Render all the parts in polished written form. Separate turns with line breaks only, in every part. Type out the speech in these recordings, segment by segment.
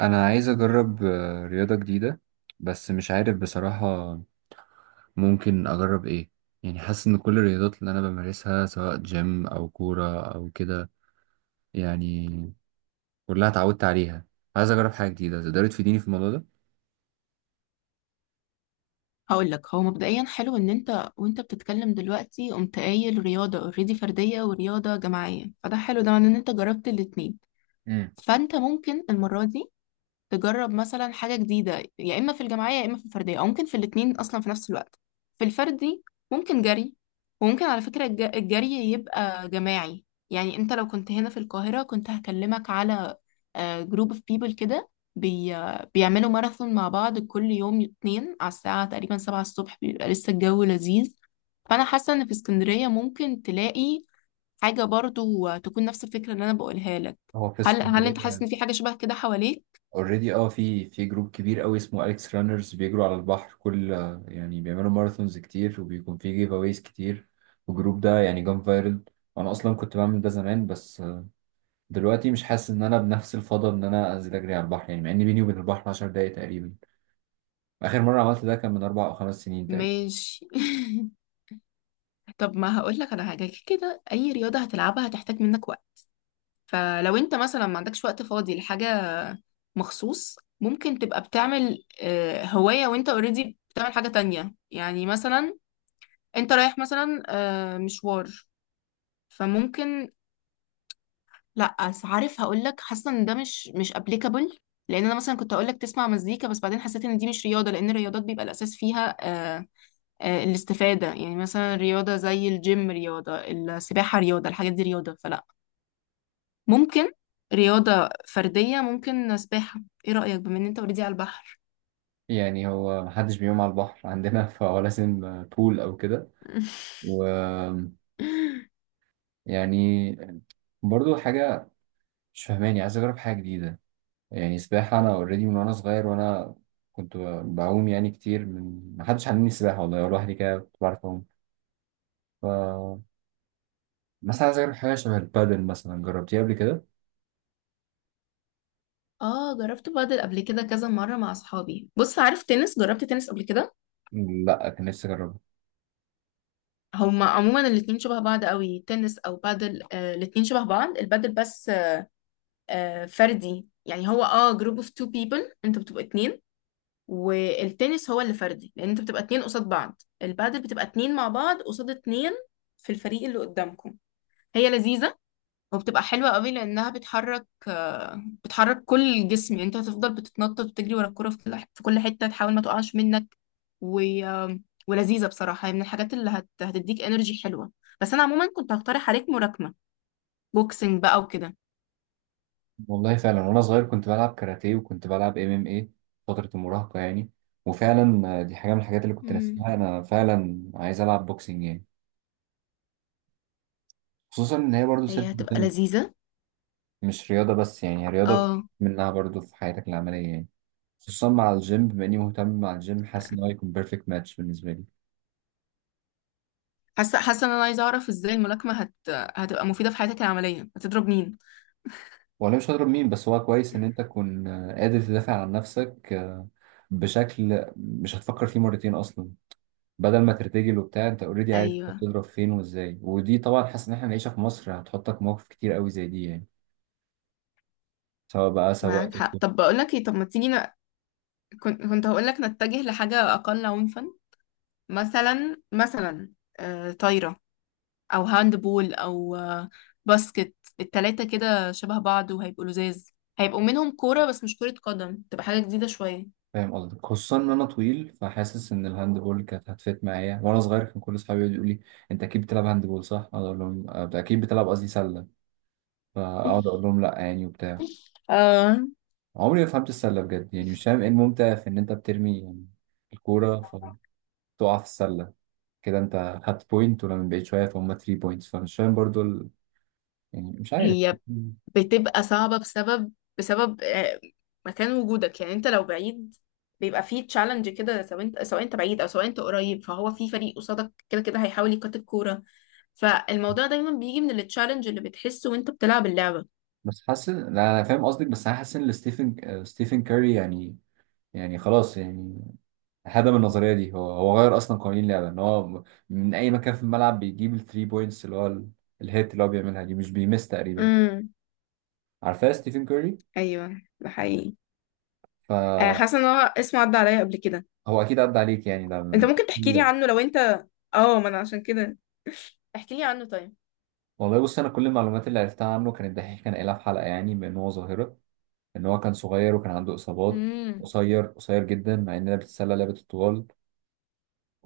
انا عايز اجرب رياضة جديدة، بس مش عارف بصراحة ممكن اجرب ايه. يعني حاسس ان كل الرياضات اللي انا بمارسها سواء جيم او كورة او كده، يعني كلها اتعودت عليها. عايز اجرب حاجة جديدة تقدري تفيديني في الموضوع ده.
هقول لك هو مبدئيا حلو ان انت وانت بتتكلم دلوقتي قمت قايل رياضه اوريدي فرديه ورياضه جماعيه، فده حلو. ده معناه ان انت جربت الاتنين.
امم
فانت ممكن المره دي تجرب مثلا حاجة جديدة، يا إما في الجماعية يا إما في الفردية، أو ممكن في الاتنين أصلا في نفس الوقت. في الفردي ممكن جري. وممكن على فكرة الجري يبقى جماعي. يعني أنت لو كنت هنا في القاهرة كنت هكلمك على جروب اوف بيبل كده، بي بيعملوا ماراثون مع بعض كل يوم اتنين على الساعة تقريبا سبعة الصبح، بيبقى لسه الجو لذيذ. فأنا حاسة إن في اسكندرية ممكن تلاقي حاجة برضو تكون نفس الفكرة اللي أنا بقولها لك.
هو في
هل أنت حاسس
اسكندرية
إن في حاجة شبه كده حواليك؟
اوريدي اه، في جروب كبير قوي اسمه اليكس رانرز بيجروا على البحر كل يعني، بيعملوا ماراثونز كتير وبيكون في جيف اويز كتير، والجروب ده يعني جام فايرل. وانا اصلا كنت بعمل ده زمان، بس دلوقتي مش حاسس ان انا بنفس الفضل ان انا انزل اجري على البحر، يعني مع ان بيني وبين البحر 10 دقايق تقريبا. اخر مره عملت ده كان من اربع او خمس سنين تقريبا.
ماشي. طب ما هقول لك على حاجه كده. اي رياضه هتلعبها هتحتاج منك وقت. فلو انت مثلا ما عندكش وقت فاضي لحاجه مخصوص، ممكن تبقى بتعمل هوايه وانت اوريدي بتعمل حاجه تانية. يعني مثلا انت رايح مثلا مشوار، فممكن. لا بس عارف، هقول لك، حاسه ان ده مش ابليكابل. لان انا مثلا كنت هقول لك تسمع مزيكا، بس بعدين حسيت ان دي مش رياضه. لان الرياضات بيبقى الاساس فيها الاستفادة. يعني مثلا رياضة زي الجيم، رياضة السباحة، رياضة الحاجات دي رياضة. فلا، ممكن رياضة فردية، ممكن سباحة. ايه رأيك بما ان انت اوريدي على البحر؟
يعني هو محدش بيقوم على البحر عندنا فولا سن بول او كده، و يعني برضو حاجه مش فاهماني، عايز اجرب حاجه جديده. يعني سباحه انا اوريدي من وانا صغير، وانا كنت بعوم يعني كتير، من محدش علمني السباحه والله، لوحدي كده كنت بعرف اعوم. ف مثلا عايز اجرب حاجه شبه البادل، مثلا جربتيها قبل كده؟
اه، جربت بادل قبل كده كذا مرة مع اصحابي. بص، عارف تنس؟ جربت تنس قبل كده.
لا كان نفسي اجربها.
هما عموما الاتنين شبه بعض قوي، تنس او بادل. آه الاتنين شبه بعض، البادل بس فردي. يعني هو جروب اوف تو بيبل، انتوا بتبقوا اتنين. والتنس هو اللي فردي لان انت بتبقى اتنين قصاد بعض. البادل بتبقى اتنين مع بعض قصاد اتنين في الفريق اللي قدامكم. هي لذيذة وبتبقى حلوة قوي لانها بتحرك، بتحرك كل الجسم. يعني انت هتفضل بتتنطط وتجري ورا الكرة في كل حتة تحاول ما تقعش منك. و... آه، ولذيذة بصراحة. هي من الحاجات اللي هتديك انرجي حلوة. بس انا عموما كنت هقترح عليك ملاكمة، بوكسنج بقى وكده.
والله فعلا وانا صغير كنت بلعب كاراتيه وكنت بلعب ام ام اي فتره المراهقه يعني. وفعلا دي حاجه من الحاجات اللي كنت
مم.
ناسيها، انا فعلا عايز العب بوكسنج يعني. خصوصا ان هي برضه سيلف
هي هتبقى
ديفنس،
لذيذة.
مش رياضه بس، يعني هي رياضه بتستفيد
اه،
منها برضه في حياتك العمليه يعني. خصوصا مع الجيم، بما اني مهتم مع الجيم، حاسس ان هو هيكون بيرفكت ماتش بالنسبه لي.
حاسه ان انا عايزه اعرف ازاي الملاكمه هتبقى مفيده في حياتك العمليه؟ هتضرب مين؟
وانا مش هضرب مين، بس هو كويس ان انت تكون قادر تدافع عن نفسك بشكل مش هتفكر فيه مرتين اصلا، بدل ما ترتجل وبتاع. انت اوريدي عارف انت
ايوه،
بتضرب فين وازاي، ودي طبعا حاسس ان احنا العيشه في مصر هتحطك مواقف كتير قوي زي دي يعني، سواء بقى سواء
معاك حق.
دكتور.
طب بقول لك ايه، طب ما تيجي كنت هقول لك نتجه لحاجه اقل عنفا. مثلا طايره، او هاند بول، او باسكت. التلاته كده شبه بعض وهيبقوا لزاز. هيبقوا منهم كوره بس مش كره قدم، تبقى حاجه جديده شويه.
فاهم قصدك، خصوصا ان انا طويل، فحاسس ان الهاندبول كانت هتفت معايا. وانا صغير كان كل اصحابي يقعدوا يقولوا لي: انت اكيد بتلعب هاندبول صح؟ اقعد اقول لهم اكيد بتلعب"، قصدي سله، فاقعد اقول لهم لا يعني وبتاع.
آه...
عمري ما فهمت السله بجد، يعني مش فاهم ايه الممتع في ان انت بترمي يعني الكوره فتقع في السله، كده انت خدت بوينت، ولما بقيت شويه فهم 3 بوينتس، فمش فاهم برضو ال... يعني مش عارف.
هي بتبقى صعبة بسبب، بسبب مكان وجودك. يعني انت لو بعيد بيبقى فيه تشالنج كده، سواء انت سواء انت بعيد او سواء انت قريب، فهو في فريق قصادك كده كده هيحاول يقاط الكورة. فالموضوع دايما بيجي من التشالنج اللي بتحسه وانت بتلعب اللعبة.
بس حاسس إن- لا انا فاهم قصدك، بس انا حاسس ان ستيفن ستيفن كاري يعني، يعني خلاص يعني هدم النظريه دي. هو غير اصلا قوانين اللعبه، ان هو من اي مكان في الملعب بيجيب الثري بوينتس، اللي هو ال- الهيت اللي هو بيعملها دي مش بيمس تقريبا.
امم.
عارفاه ستيفن كاري؟
ايوه ده حقيقي.
فهو
حاسة ان هو اسمه عدى عليا قبل كده.
اكيد عدى عليك يعني، ده
انت
من
ممكن
قوانين
تحكي لي
اللعبة.
عنه لو انت، اه، ما انا عشان كده. احكي لي عنه طيب.
والله بص، انا كل المعلومات اللي عرفتها عنه كان الدحيح كان قايلها في حلقه، يعني بان هو ظاهره ان هو كان صغير وكان عنده اصابات،
امم.
قصير قصير جدا، مع اننا بتتسلى لعبه الطوال.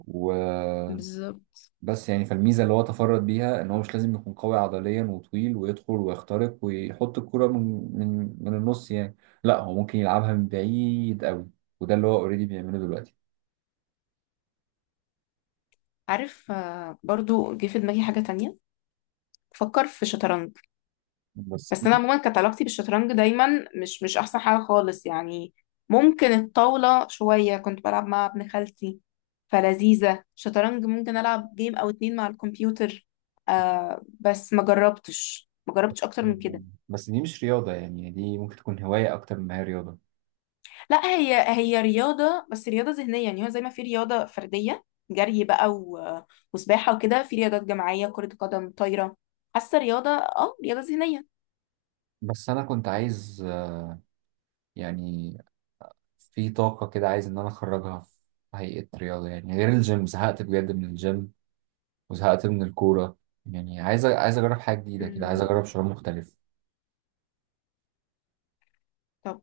و
بالظبط.
بس يعني فالميزة اللي هو تفرد بيها ان هو مش لازم يكون قوي عضليا وطويل ويدخل ويخترق ويحط الكرة من من النص يعني، لا هو ممكن يلعبها من بعيد قوي، وده اللي هو اوريدي بيعمله دلوقتي.
عارف، برضو جه في دماغي حاجة تانية. فكر في شطرنج.
بس دي
بس انا
مش
عموما كانت علاقتي بالشطرنج دايما مش احسن حاجه خالص. يعني ممكن الطاوله شويه كنت بلعب مع ابن خالتي، فلذيذه. شطرنج ممكن العب جيم او اتنين مع الكمبيوتر. آه بس ما جربتش اكتر من كده.
بس دي مش رياضة يعني، دي ممكن تكون هواية أكتر ما هي رياضة.
لا هي، هي رياضه بس رياضه ذهنيه. يعني هو زي ما في رياضه فرديه جري بقى وسباحه وكده، في رياضات جماعيه كره قدم طايره. حاسه رياضه، اه رياضه ذهنيه.
بس أنا كنت عايز يعني في طاقة كده عايز إن أنا أخرجها في هيئة رياضة، يعني غير الجيم، زهقت بجد من الجيم وزهقت من الكورة، يعني عايز أجرب حاجة جديدة كده، عايز أجرب
مم.
شعور مختلف.
طب،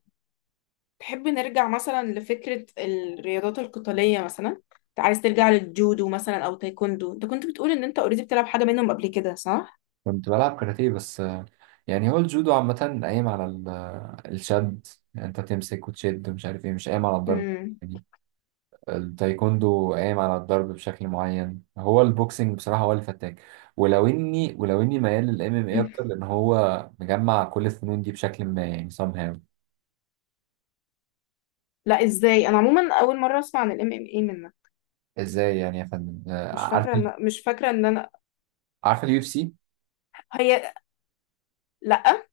تحب نرجع مثلا لفكرة الرياضات القتالية؟ مثلا انت عايز ترجع للجودو مثلا او تايكوندو؟ انت كنت بتقول ان انت اوريدي بتلعب حاجة منهم قبل كده، صح؟
كنت بلعب كاراتيه بس، يعني هو الجودو عامة قايم على ال- الشد، يعني انت تمسك وتشد ومش عارف ايه، مش قايم على الضرب
امم.
يعني. التايكوندو قايم على الضرب بشكل معين، هو البوكسنج بصراحة هو اللي فتاك، ولو اني ميال للام ام اي اكتر، لان هو مجمع كل الفنون دي بشكل ما يعني somehow.
لا ازاي! انا عموما اول مرة اسمع عن الام ام اي منك.
ازاي يعني يا فندم
مش
عارف،
فاكرة ان مش فاكرة ان انا
عارف اليو اف سي
هي. لا.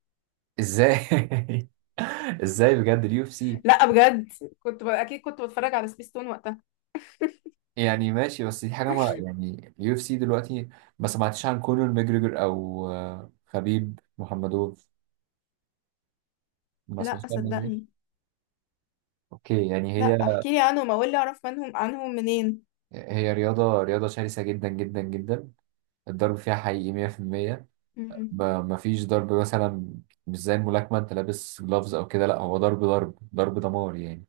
ازاي؟ ازاي بجد اليو اف سي؟
لا بجد، كنت اكيد كنت بتفرج على سبيستون وقتها.
يعني ماشي بس دي حاجة ما يعني، يو اف سي دلوقتي ما سمعتش عن كونر ماجريجر أو خبيب محمدوف؟ ما سمعتش
لا
عن الناس دي؟
صدقني.
أوكي يعني
لا
هي،
احكي لي عنهم، اقول لي اعرف منهم، عنهم منين.
هي رياضة رياضة شرسة جدا جدا جدا، الضرب فيها حقيقي 100%، ما فيش ضرب مثلا مش زي الملاكمة أنت لابس جلافز أو كده، لا هو ضرب ضرب ضرب دمار يعني،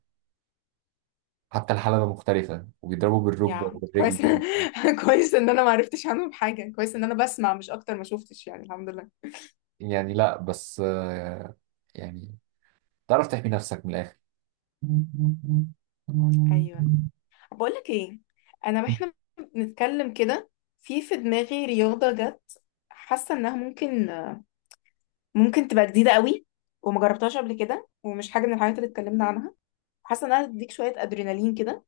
حتى الحلبة مختلفة وبيضربوا بالركبة
يا كويس.
وبالرجل.
كويس ان انا ما عرفتش عنهم حاجه، كويس ان انا بسمع مش اكتر، ما شفتش يعني. الحمد لله.
يعني لا بس يعني تعرف تحمي نفسك من الآخر.
ايوه. بقول لك ايه، انا واحنا بنتكلم كده في دماغي رياضه جت، حاسه انها ممكن، ممكن تبقى جديده قوي، وما جربتهاش قبل كده، ومش حاجه من الحاجات اللي اتكلمنا عنها. حاسه انها تديك شويه ادرينالين كده.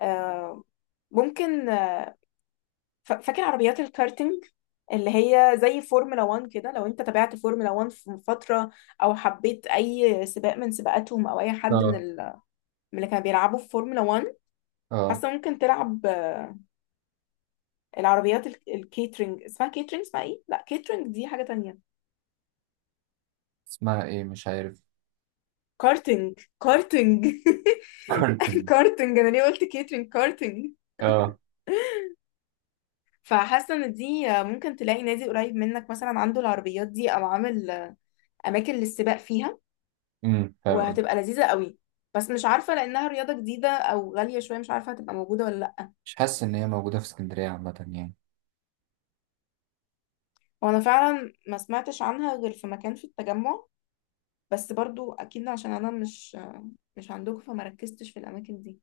آه، ممكن، فاكر عربيات الكارتينج اللي هي زي فورمولا 1 كده؟ لو انت تابعت فورمولا 1 في فترة، او حبيت اي سباق من سباقاتهم، او اي حد من
اه،
من اللي كانوا بيلعبوا في فورمولا 1،
اه،
حاسة ممكن تلعب العربيات الكيترينج. اسمها كيترينج، اسمها ايه؟ لا كيترينج دي حاجة تانية.
اسمها ايه مش عارف،
كارتينج، كارتينج.
كورتين،
كارتينج، انا ليه قلت كيترينج؟ كارتينج.
اه.
فحاسه ان دي ممكن تلاقي نادي قريب منك مثلا عنده العربيات دي، او عامل اماكن للسباق فيها.
فاهم قصدي.
وهتبقى لذيذة قوي. بس مش عارفة، لأنها رياضة جديدة أو غالية شوية، مش عارفة هتبقى موجودة ولا لأ.
مش حاسس ان هي موجودة في اسكندرية عامة يعني.
وأنا فعلا ما سمعتش عنها غير في مكان في التجمع. بس برضو أكيد عشان أنا مش عندكم، فما ركزتش في الأماكن دي.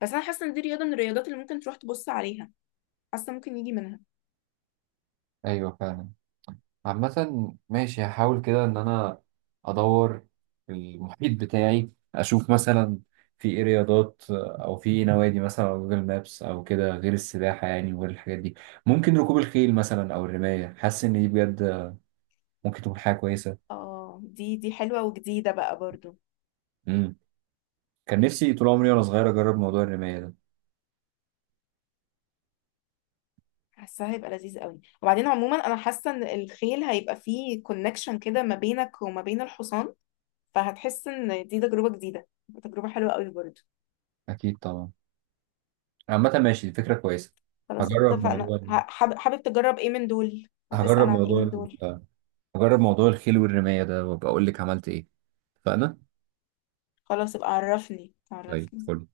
بس أنا حاسة إن دي رياضة من الرياضات اللي ممكن تروح تبص عليها، حاسة ممكن يجي منها.
ايوه فعلا، عامة ماشي، هحاول كده ان انا ادور في المحيط بتاعي، اشوف مثلا في ايه رياضات او في ايه نوادي مثلا على جوجل مابس او كده، غير السباحة يعني وغير الحاجات دي. ممكن ركوب الخيل مثلا او الرماية، حاسس ان دي بجد ممكن تكون حاجة كويسة.
اه، دي حلوة وجديدة بقى برضو.
مم. كان نفسي طول عمري وانا صغير اجرب موضوع الرماية ده.
حاسة هيبقى لذيذ قوي. وبعدين عموما أنا حاسة إن الخيل هيبقى فيه كونكشن كده ما بينك وما بين الحصان، فهتحس إن دي تجربة جديدة، تجربة حلوة قوي برضو.
اكيد طبعا، عامة ماشي دي فكرة كويسة.
خلاص،
هجرب
اتفقنا.
موضوع ال-
حابب تجرب ايه من دول؟
هجرب
هتسأل عن ايه
موضوع
من دول؟
ال- هجرب موضوع الخيل والرماية ده، وابقى اقول لك عملت ايه. اتفقنا،
خلاص يبقى عرفني،
طيب
عرفني.
فل